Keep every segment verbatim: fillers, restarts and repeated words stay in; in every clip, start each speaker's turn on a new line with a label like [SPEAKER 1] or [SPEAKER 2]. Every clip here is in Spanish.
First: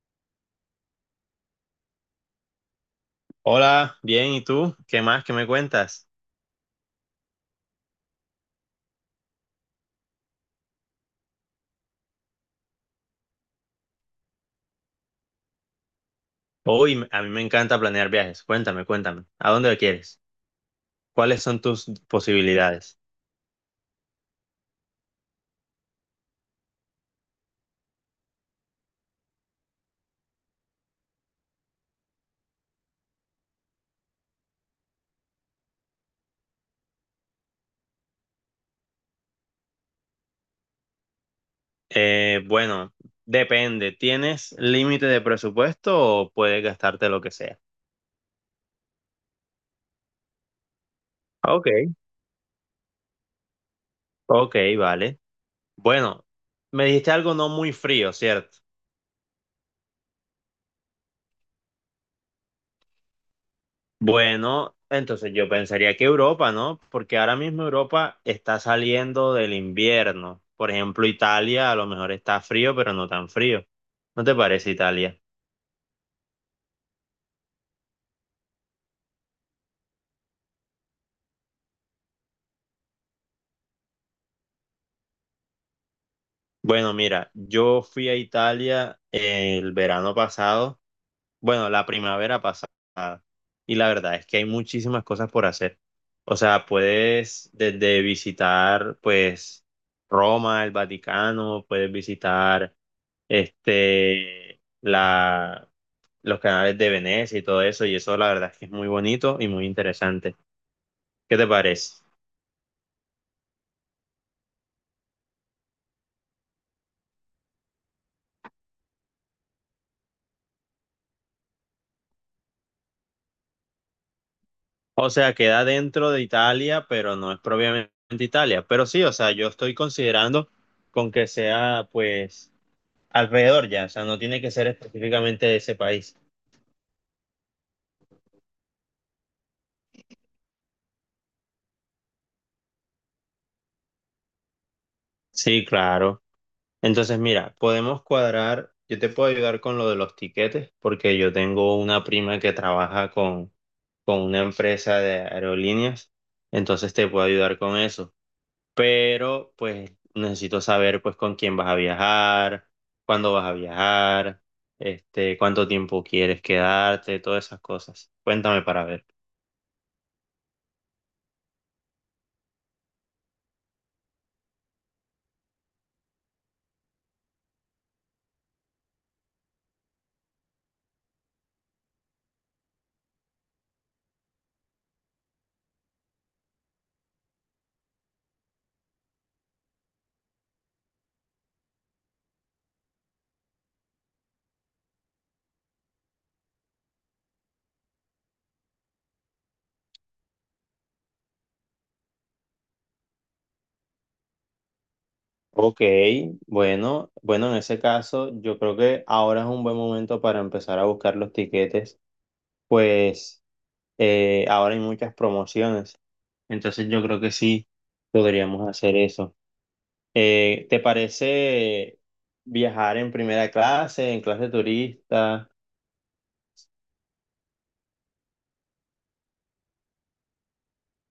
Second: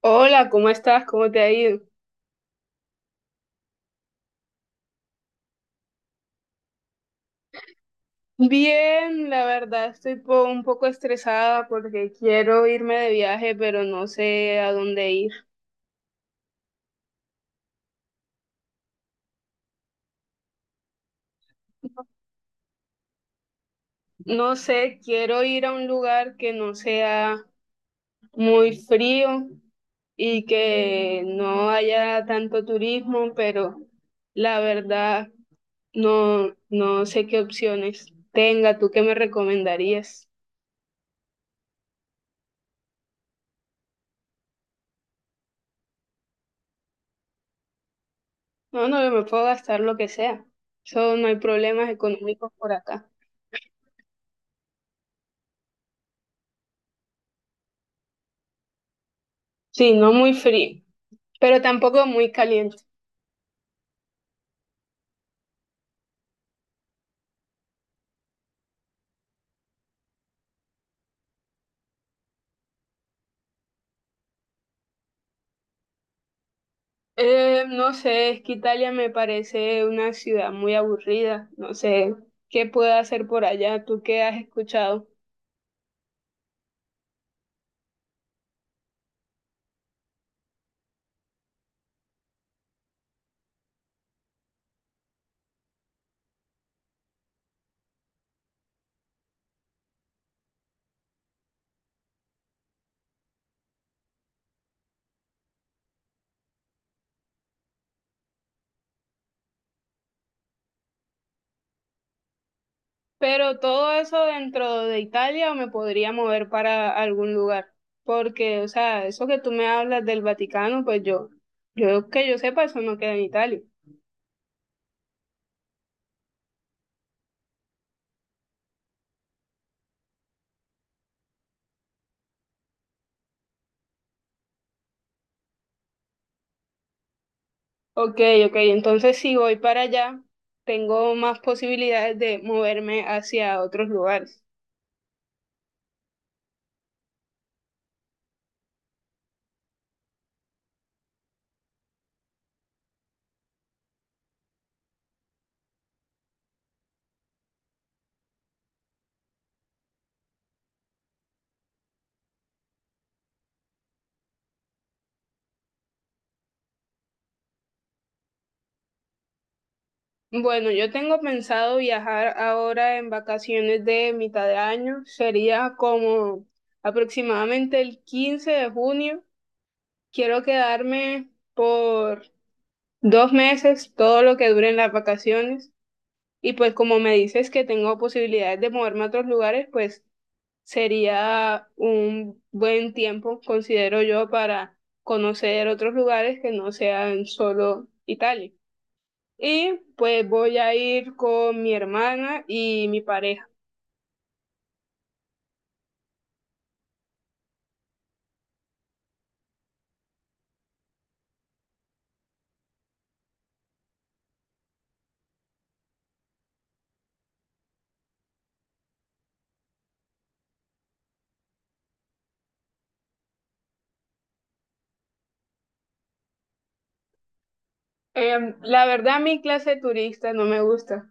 [SPEAKER 1] Hola, ¿cómo estás? ¿Cómo te ha ido?
[SPEAKER 2] Hola, bien, ¿y tú? ¿Qué más? ¿Qué me cuentas?
[SPEAKER 1] Bien, la verdad estoy po- un poco estresada porque quiero irme de viaje, pero no sé a dónde ir.
[SPEAKER 2] Hoy a mí me encanta planear viajes. Cuéntame, cuéntame. ¿A dónde quieres? ¿Cuáles son tus posibilidades?
[SPEAKER 1] No sé, quiero ir a un lugar que no sea muy frío y que no haya tanto turismo, pero la verdad no, no sé qué opciones tenga. ¿Tú qué me recomendarías?
[SPEAKER 2] Eh, bueno, depende. ¿Tienes límite de presupuesto o puedes gastarte lo que sea?
[SPEAKER 1] No, no, yo me puedo gastar lo que sea. Eso no hay problemas
[SPEAKER 2] Ok.
[SPEAKER 1] económicos por acá.
[SPEAKER 2] Ok, vale. Bueno, me dijiste algo no muy frío, ¿cierto?
[SPEAKER 1] Sí, no muy frío, pero tampoco muy caliente.
[SPEAKER 2] Bueno, entonces yo pensaría que Europa, ¿no? Porque ahora mismo Europa está saliendo del invierno. Por ejemplo, Italia a lo mejor está frío, pero no tan frío. ¿No te parece Italia?
[SPEAKER 1] Eh, no sé, es que Italia me parece una ciudad muy aburrida. No sé qué puedo hacer por allá, tú qué has escuchado.
[SPEAKER 2] Bueno, mira, yo fui a Italia el verano pasado Bueno, la primavera pasada. Y la verdad es que hay muchísimas cosas por hacer. O sea, puedes desde visitar, pues, Roma, el Vaticano, puedes visitar, este, la, los canales de Venecia y todo eso. Y eso, la verdad es que es muy bonito y muy interesante. ¿Qué te parece?
[SPEAKER 1] Pero todo eso dentro de Italia o me podría mover para algún lugar. Porque, o sea, eso que tú me hablas del Vaticano, pues yo, yo que yo sepa, eso no queda en Italia.
[SPEAKER 2] O sea, queda dentro de Italia, pero no es propiamente Italia. Pero sí, o sea, yo estoy considerando con que sea, pues alrededor ya, o sea, no tiene que ser específicamente de ese país.
[SPEAKER 1] Ok, ok, entonces si voy para allá, tengo más posibilidades de moverme hacia otros lugares.
[SPEAKER 2] Sí, claro. Entonces, mira, podemos cuadrar, yo te puedo ayudar con lo de los tiquetes, porque yo tengo una prima que trabaja con, con una empresa de aerolíneas, entonces te puedo ayudar con eso. Pero, pues, necesito saber, pues, con quién vas a viajar, cuándo vas a viajar, este, cuánto tiempo quieres quedarte, todas esas cosas. Cuéntame para ver.
[SPEAKER 1] Bueno, yo tengo pensado viajar ahora en vacaciones de mitad de año. Sería como aproximadamente el quince de junio. Quiero quedarme por dos meses, todo lo que duren las vacaciones. Y pues como me dices que tengo posibilidades de moverme a otros lugares, pues sería un buen tiempo, considero yo, para conocer otros lugares que no sean solo Italia. Y pues voy a ir con mi hermana y mi pareja.
[SPEAKER 2] Ok, bueno, bueno, en ese caso yo creo que ahora es un buen momento para empezar a buscar los tiquetes, pues eh, ahora hay muchas promociones, entonces yo creo que sí podríamos hacer eso. Eh, ¿te parece viajar en primera clase, en clase turista?
[SPEAKER 1] Em, la verdad, mi clase de turista no me gusta.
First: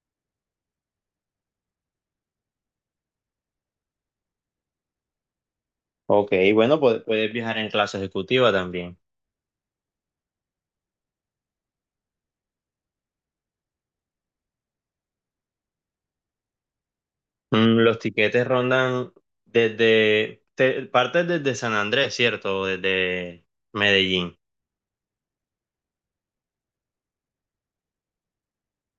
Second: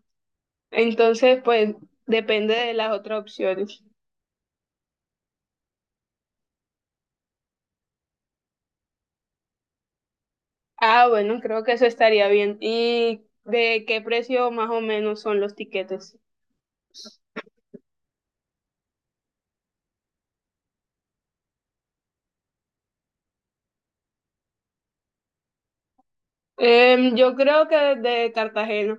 [SPEAKER 1] Entonces, pues depende de las otras opciones.
[SPEAKER 2] Ok, bueno, pu- puedes viajar en clase ejecutiva también.
[SPEAKER 1] Ah, bueno, creo que eso estaría bien. ¿Y de qué precio más o menos son los tiquetes?
[SPEAKER 2] Mm, los tiquetes rondan desde, te- partes desde San Andrés, ¿cierto? O desde Medellín.
[SPEAKER 1] Em, yo creo que de Cartagena.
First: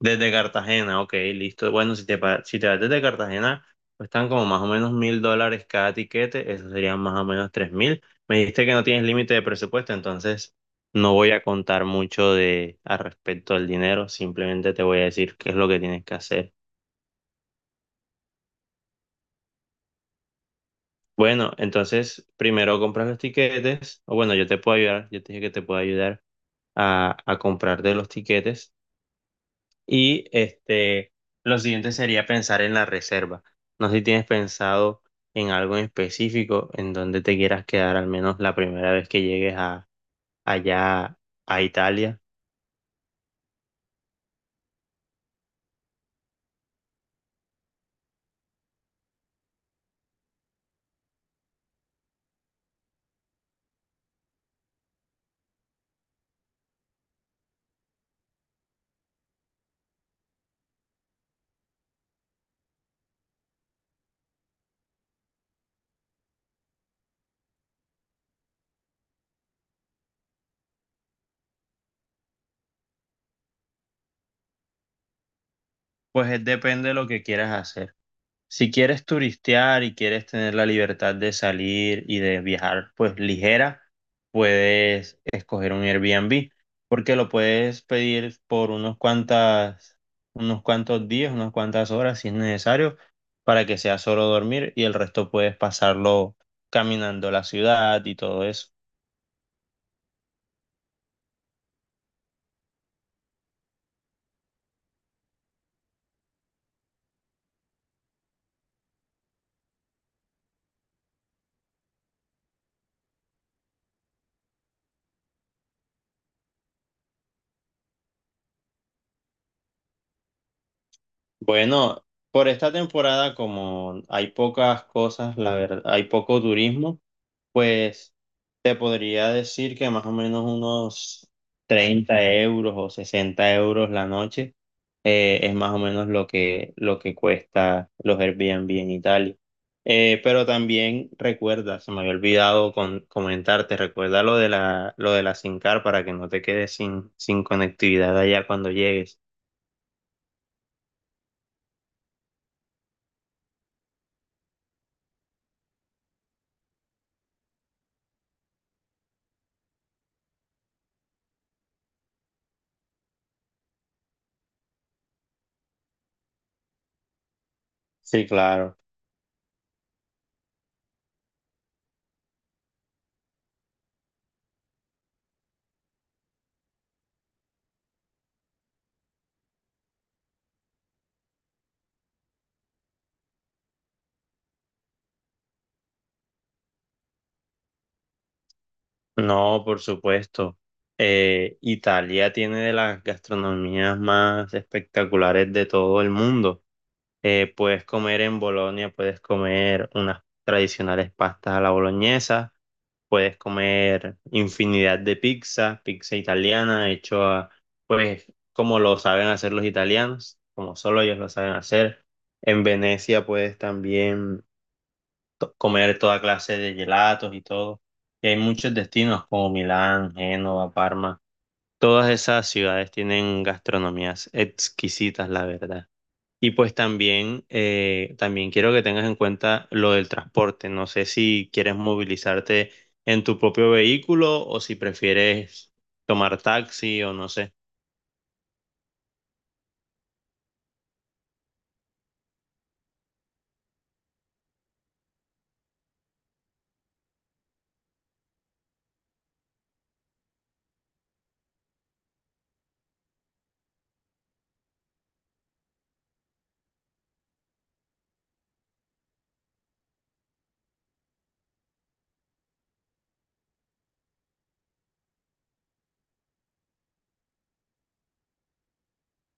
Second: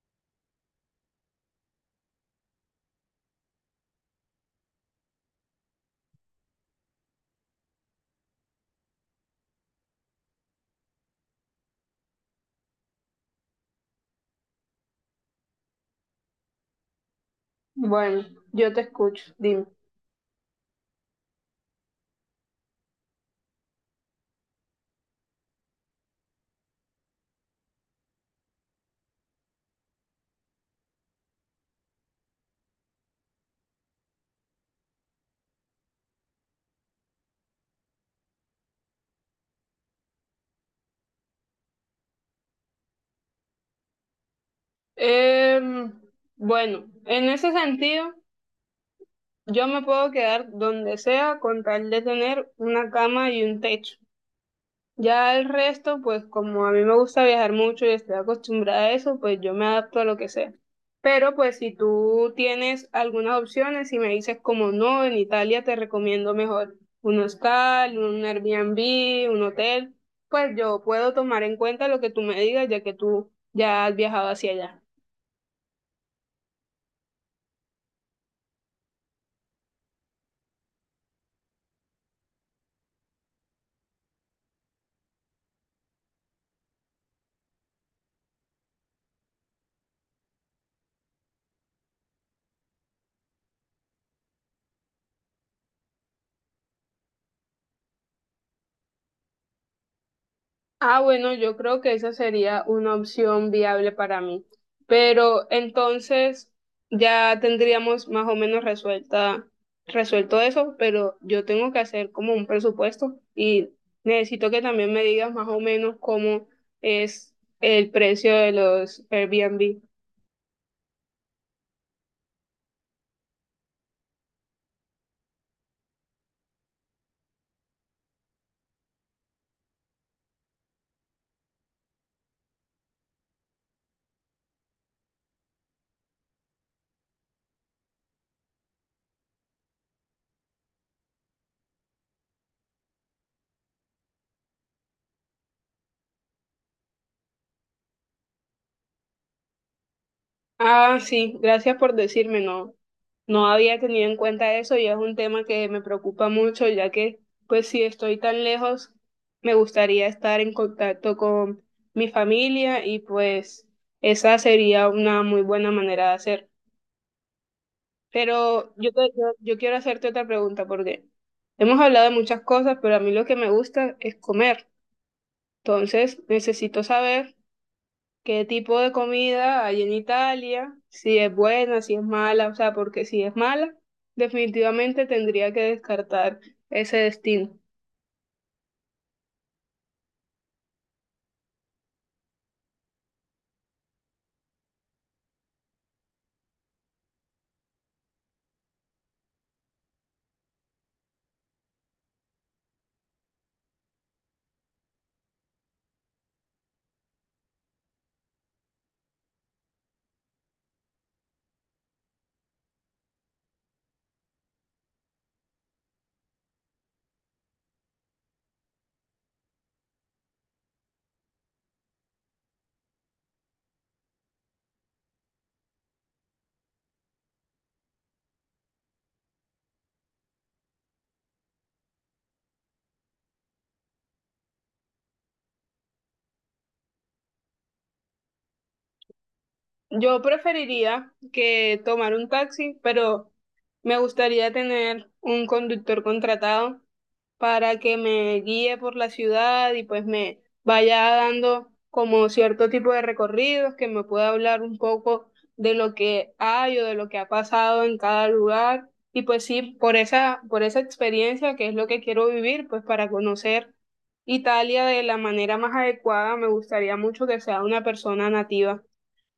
[SPEAKER 2] Desde Cartagena, ok, listo. Bueno, si te, pa- si te vas desde Cartagena, están como más o menos mil dólares cada tiquete, eso serían más o menos tres mil. Me dijiste que no tienes límite de presupuesto, entonces no voy a contar mucho de al respecto al dinero, simplemente te voy a decir qué es lo que tienes que hacer.
[SPEAKER 1] Bueno, yo te escucho, dime.
[SPEAKER 2] Bueno, entonces primero compras los tiquetes, o bueno, yo te puedo ayudar, yo te dije que te puedo ayudar a, a comprarte los tiquetes. Y este, lo siguiente sería pensar en la reserva. No sé si tienes pensado en algo en específico en donde te quieras quedar al menos la primera vez que llegues a, allá a Italia.
[SPEAKER 1] Em, bueno, en ese sentido, yo me puedo quedar donde sea con tal de tener una cama y un techo. Ya el resto, pues como a mí me gusta viajar mucho y estoy acostumbrada a eso, pues yo me adapto a lo que sea. Pero pues si tú tienes algunas opciones y me dices como no, en Italia te recomiendo mejor un hostal, un Airbnb, un hotel, pues yo puedo tomar en cuenta lo que tú me digas ya que tú ya has viajado hacia allá.
[SPEAKER 2] Pues es- depende de lo que quieras hacer. Si quieres turistear y quieres tener la libertad de salir y de viajar, pues ligera, puedes escoger un Airbnb, porque lo puedes pedir por unos cuantas, unos cuantos días, unas cuantas horas si es necesario, para que sea solo dormir y el resto puedes pasarlo caminando la ciudad y todo eso.
[SPEAKER 1] Ah, bueno, yo creo que esa sería una opción viable para mí. Pero entonces ya tendríamos más o menos resuelta, resuelto eso, pero yo tengo que hacer como un presupuesto y necesito que también me digas más o menos cómo es el precio de los Airbnb.
[SPEAKER 2] Bueno, por esta temporada, como hay pocas cosas, la verdad, hay poco turismo, pues te podría decir que más o menos unos treinta euros o sesenta euros la noche eh, es más o menos lo que, lo que cuesta los Airbnb en Italia. Eh, pero también recuerda, se me había olvidado con, comentarte, recuerda lo de la, lo de la SIM card para que no te quedes sin, sin conectividad allá cuando llegues.
[SPEAKER 1] Ah, sí, gracias por decirme, no, no había tenido en cuenta eso y es un tema que me preocupa mucho, ya que pues si estoy tan lejos, me gustaría estar en contacto con mi familia y pues esa sería una muy buena manera de hacer.
[SPEAKER 2] Sí,
[SPEAKER 1] Pero
[SPEAKER 2] claro.
[SPEAKER 1] yo, te- yo, yo quiero hacerte otra pregunta porque hemos hablado de muchas cosas, pero a mí lo que me gusta es comer. Entonces, necesito saber qué tipo de comida hay en Italia, si es buena, si es mala, o sea, porque si es mala, definitivamente tendría que descartar ese destino.
[SPEAKER 2] No, por supuesto. Eh, Italia tiene de las gastronomías más espectaculares de todo el mundo. Eh, puedes comer en Bolonia, puedes comer unas tradicionales pastas a la boloñesa, puedes comer infinidad de pizza, pizza italiana, hecho a, pues, como lo saben hacer los italianos, como solo ellos lo saben hacer. En Venecia puedes también to- comer toda clase de gelatos y todo. Y hay muchos destinos como Milán, Génova, Parma. Todas esas ciudades tienen gastronomías exquisitas, la verdad. Y pues también, eh, también quiero que tengas en cuenta lo del transporte. No sé si quieres movilizarte en tu propio vehículo o si prefieres tomar taxi o no sé.
[SPEAKER 1] Yo preferiría que tomar un taxi, pero me gustaría tener un conductor contratado para que me guíe por la ciudad y pues me vaya dando como cierto tipo de recorridos, que me pueda hablar un poco de lo que hay o de lo que ha pasado en cada lugar. Y pues sí, por esa, por esa experiencia que es lo que quiero vivir, pues para conocer Italia de la manera más adecuada, me gustaría mucho que sea una persona nativa.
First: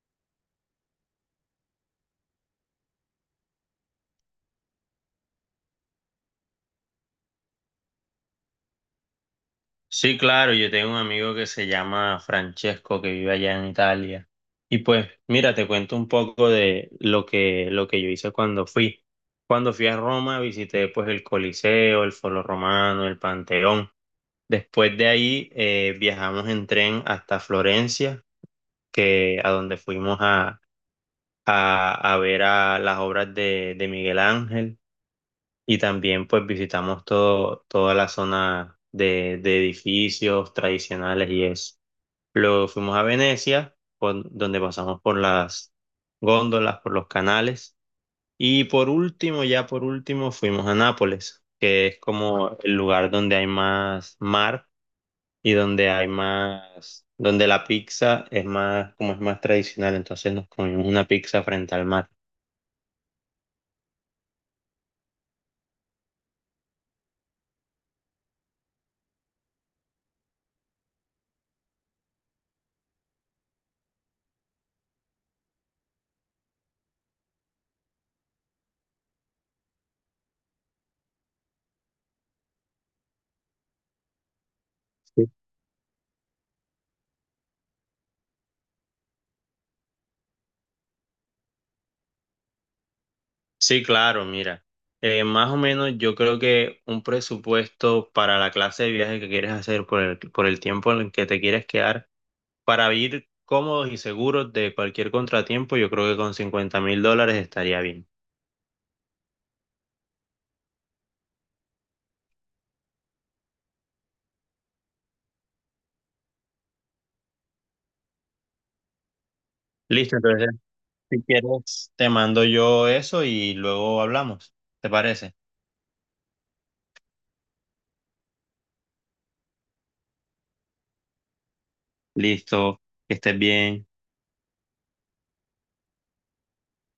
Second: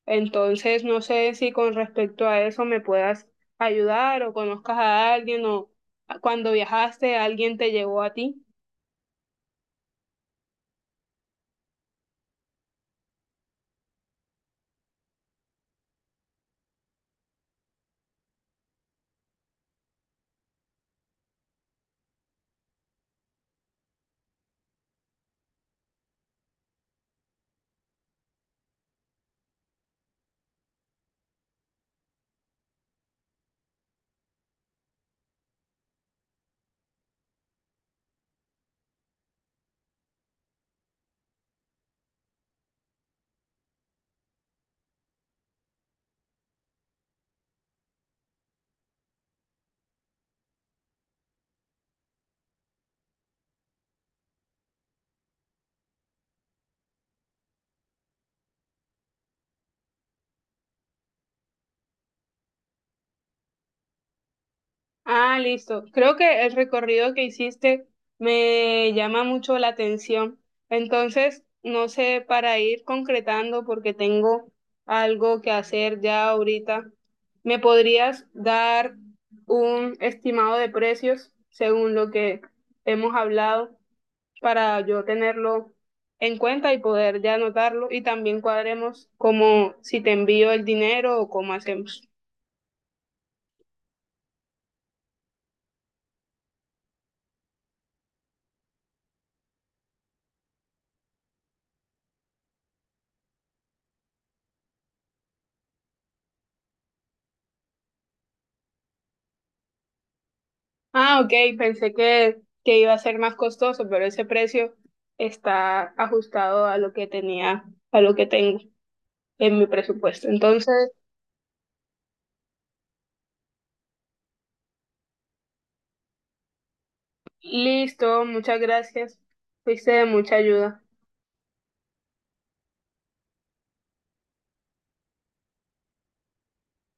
[SPEAKER 1] Entonces, no sé si con respecto a eso me puedas ayudar o conozcas a alguien o cuando viajaste alguien te llevó a ti.
[SPEAKER 2] Sí, claro, yo tengo un amigo que se llama Francesco que vive allá en Italia. Y pues, mira, te cuento un poco de lo que, lo que yo hice cuando fui. Cuando fui a Roma, visité pues el Coliseo, el Foro Romano, el Panteón. Después de ahí eh, viajamos en tren hasta Florencia, que a donde fuimos a, a, a ver a las obras de, de Miguel Ángel. Y también pues visitamos todo, toda la zona de, de edificios tradicionales y eso. Luego fuimos a Venecia, por- donde pasamos por las góndolas, por los canales. Y por último, ya por último, fuimos a Nápoles, que es como el lugar donde hay más mar y donde hay más, donde la pizza es más, como es más tradicional. Entonces nos comimos una pizza frente al mar.
[SPEAKER 1] Ah, listo. Creo que el recorrido que hiciste me llama mucho la atención. Entonces, no sé, para ir concretando, porque tengo algo que hacer ya ahorita, ¿me podrías dar un estimado de precios según lo que hemos hablado? Para yo
[SPEAKER 2] Sí,
[SPEAKER 1] tenerlo en cuenta y poder ya anotarlo y también cuadremos como si te envío el dinero o cómo hacemos.
[SPEAKER 2] sí, claro, mira. Eh, más o menos yo creo que un presupuesto para la clase de viaje que quieres hacer por el, por el tiempo en el que te quieres quedar para vivir cómodos y seguros de cualquier contratiempo, yo creo que con cincuenta mil dólares estaría bien.
[SPEAKER 1] Ah, ok, pensé que, que iba a ser más costoso, pero ese precio está ajustado a lo que tenía, a lo que tengo en mi
[SPEAKER 2] Listo,
[SPEAKER 1] presupuesto.
[SPEAKER 2] entonces
[SPEAKER 1] Entonces,
[SPEAKER 2] si quieres te mando yo eso y luego hablamos. ¿Te parece?
[SPEAKER 1] listo, muchas gracias. Fuiste de mucha ayuda.
[SPEAKER 2] Listo, que estés bien.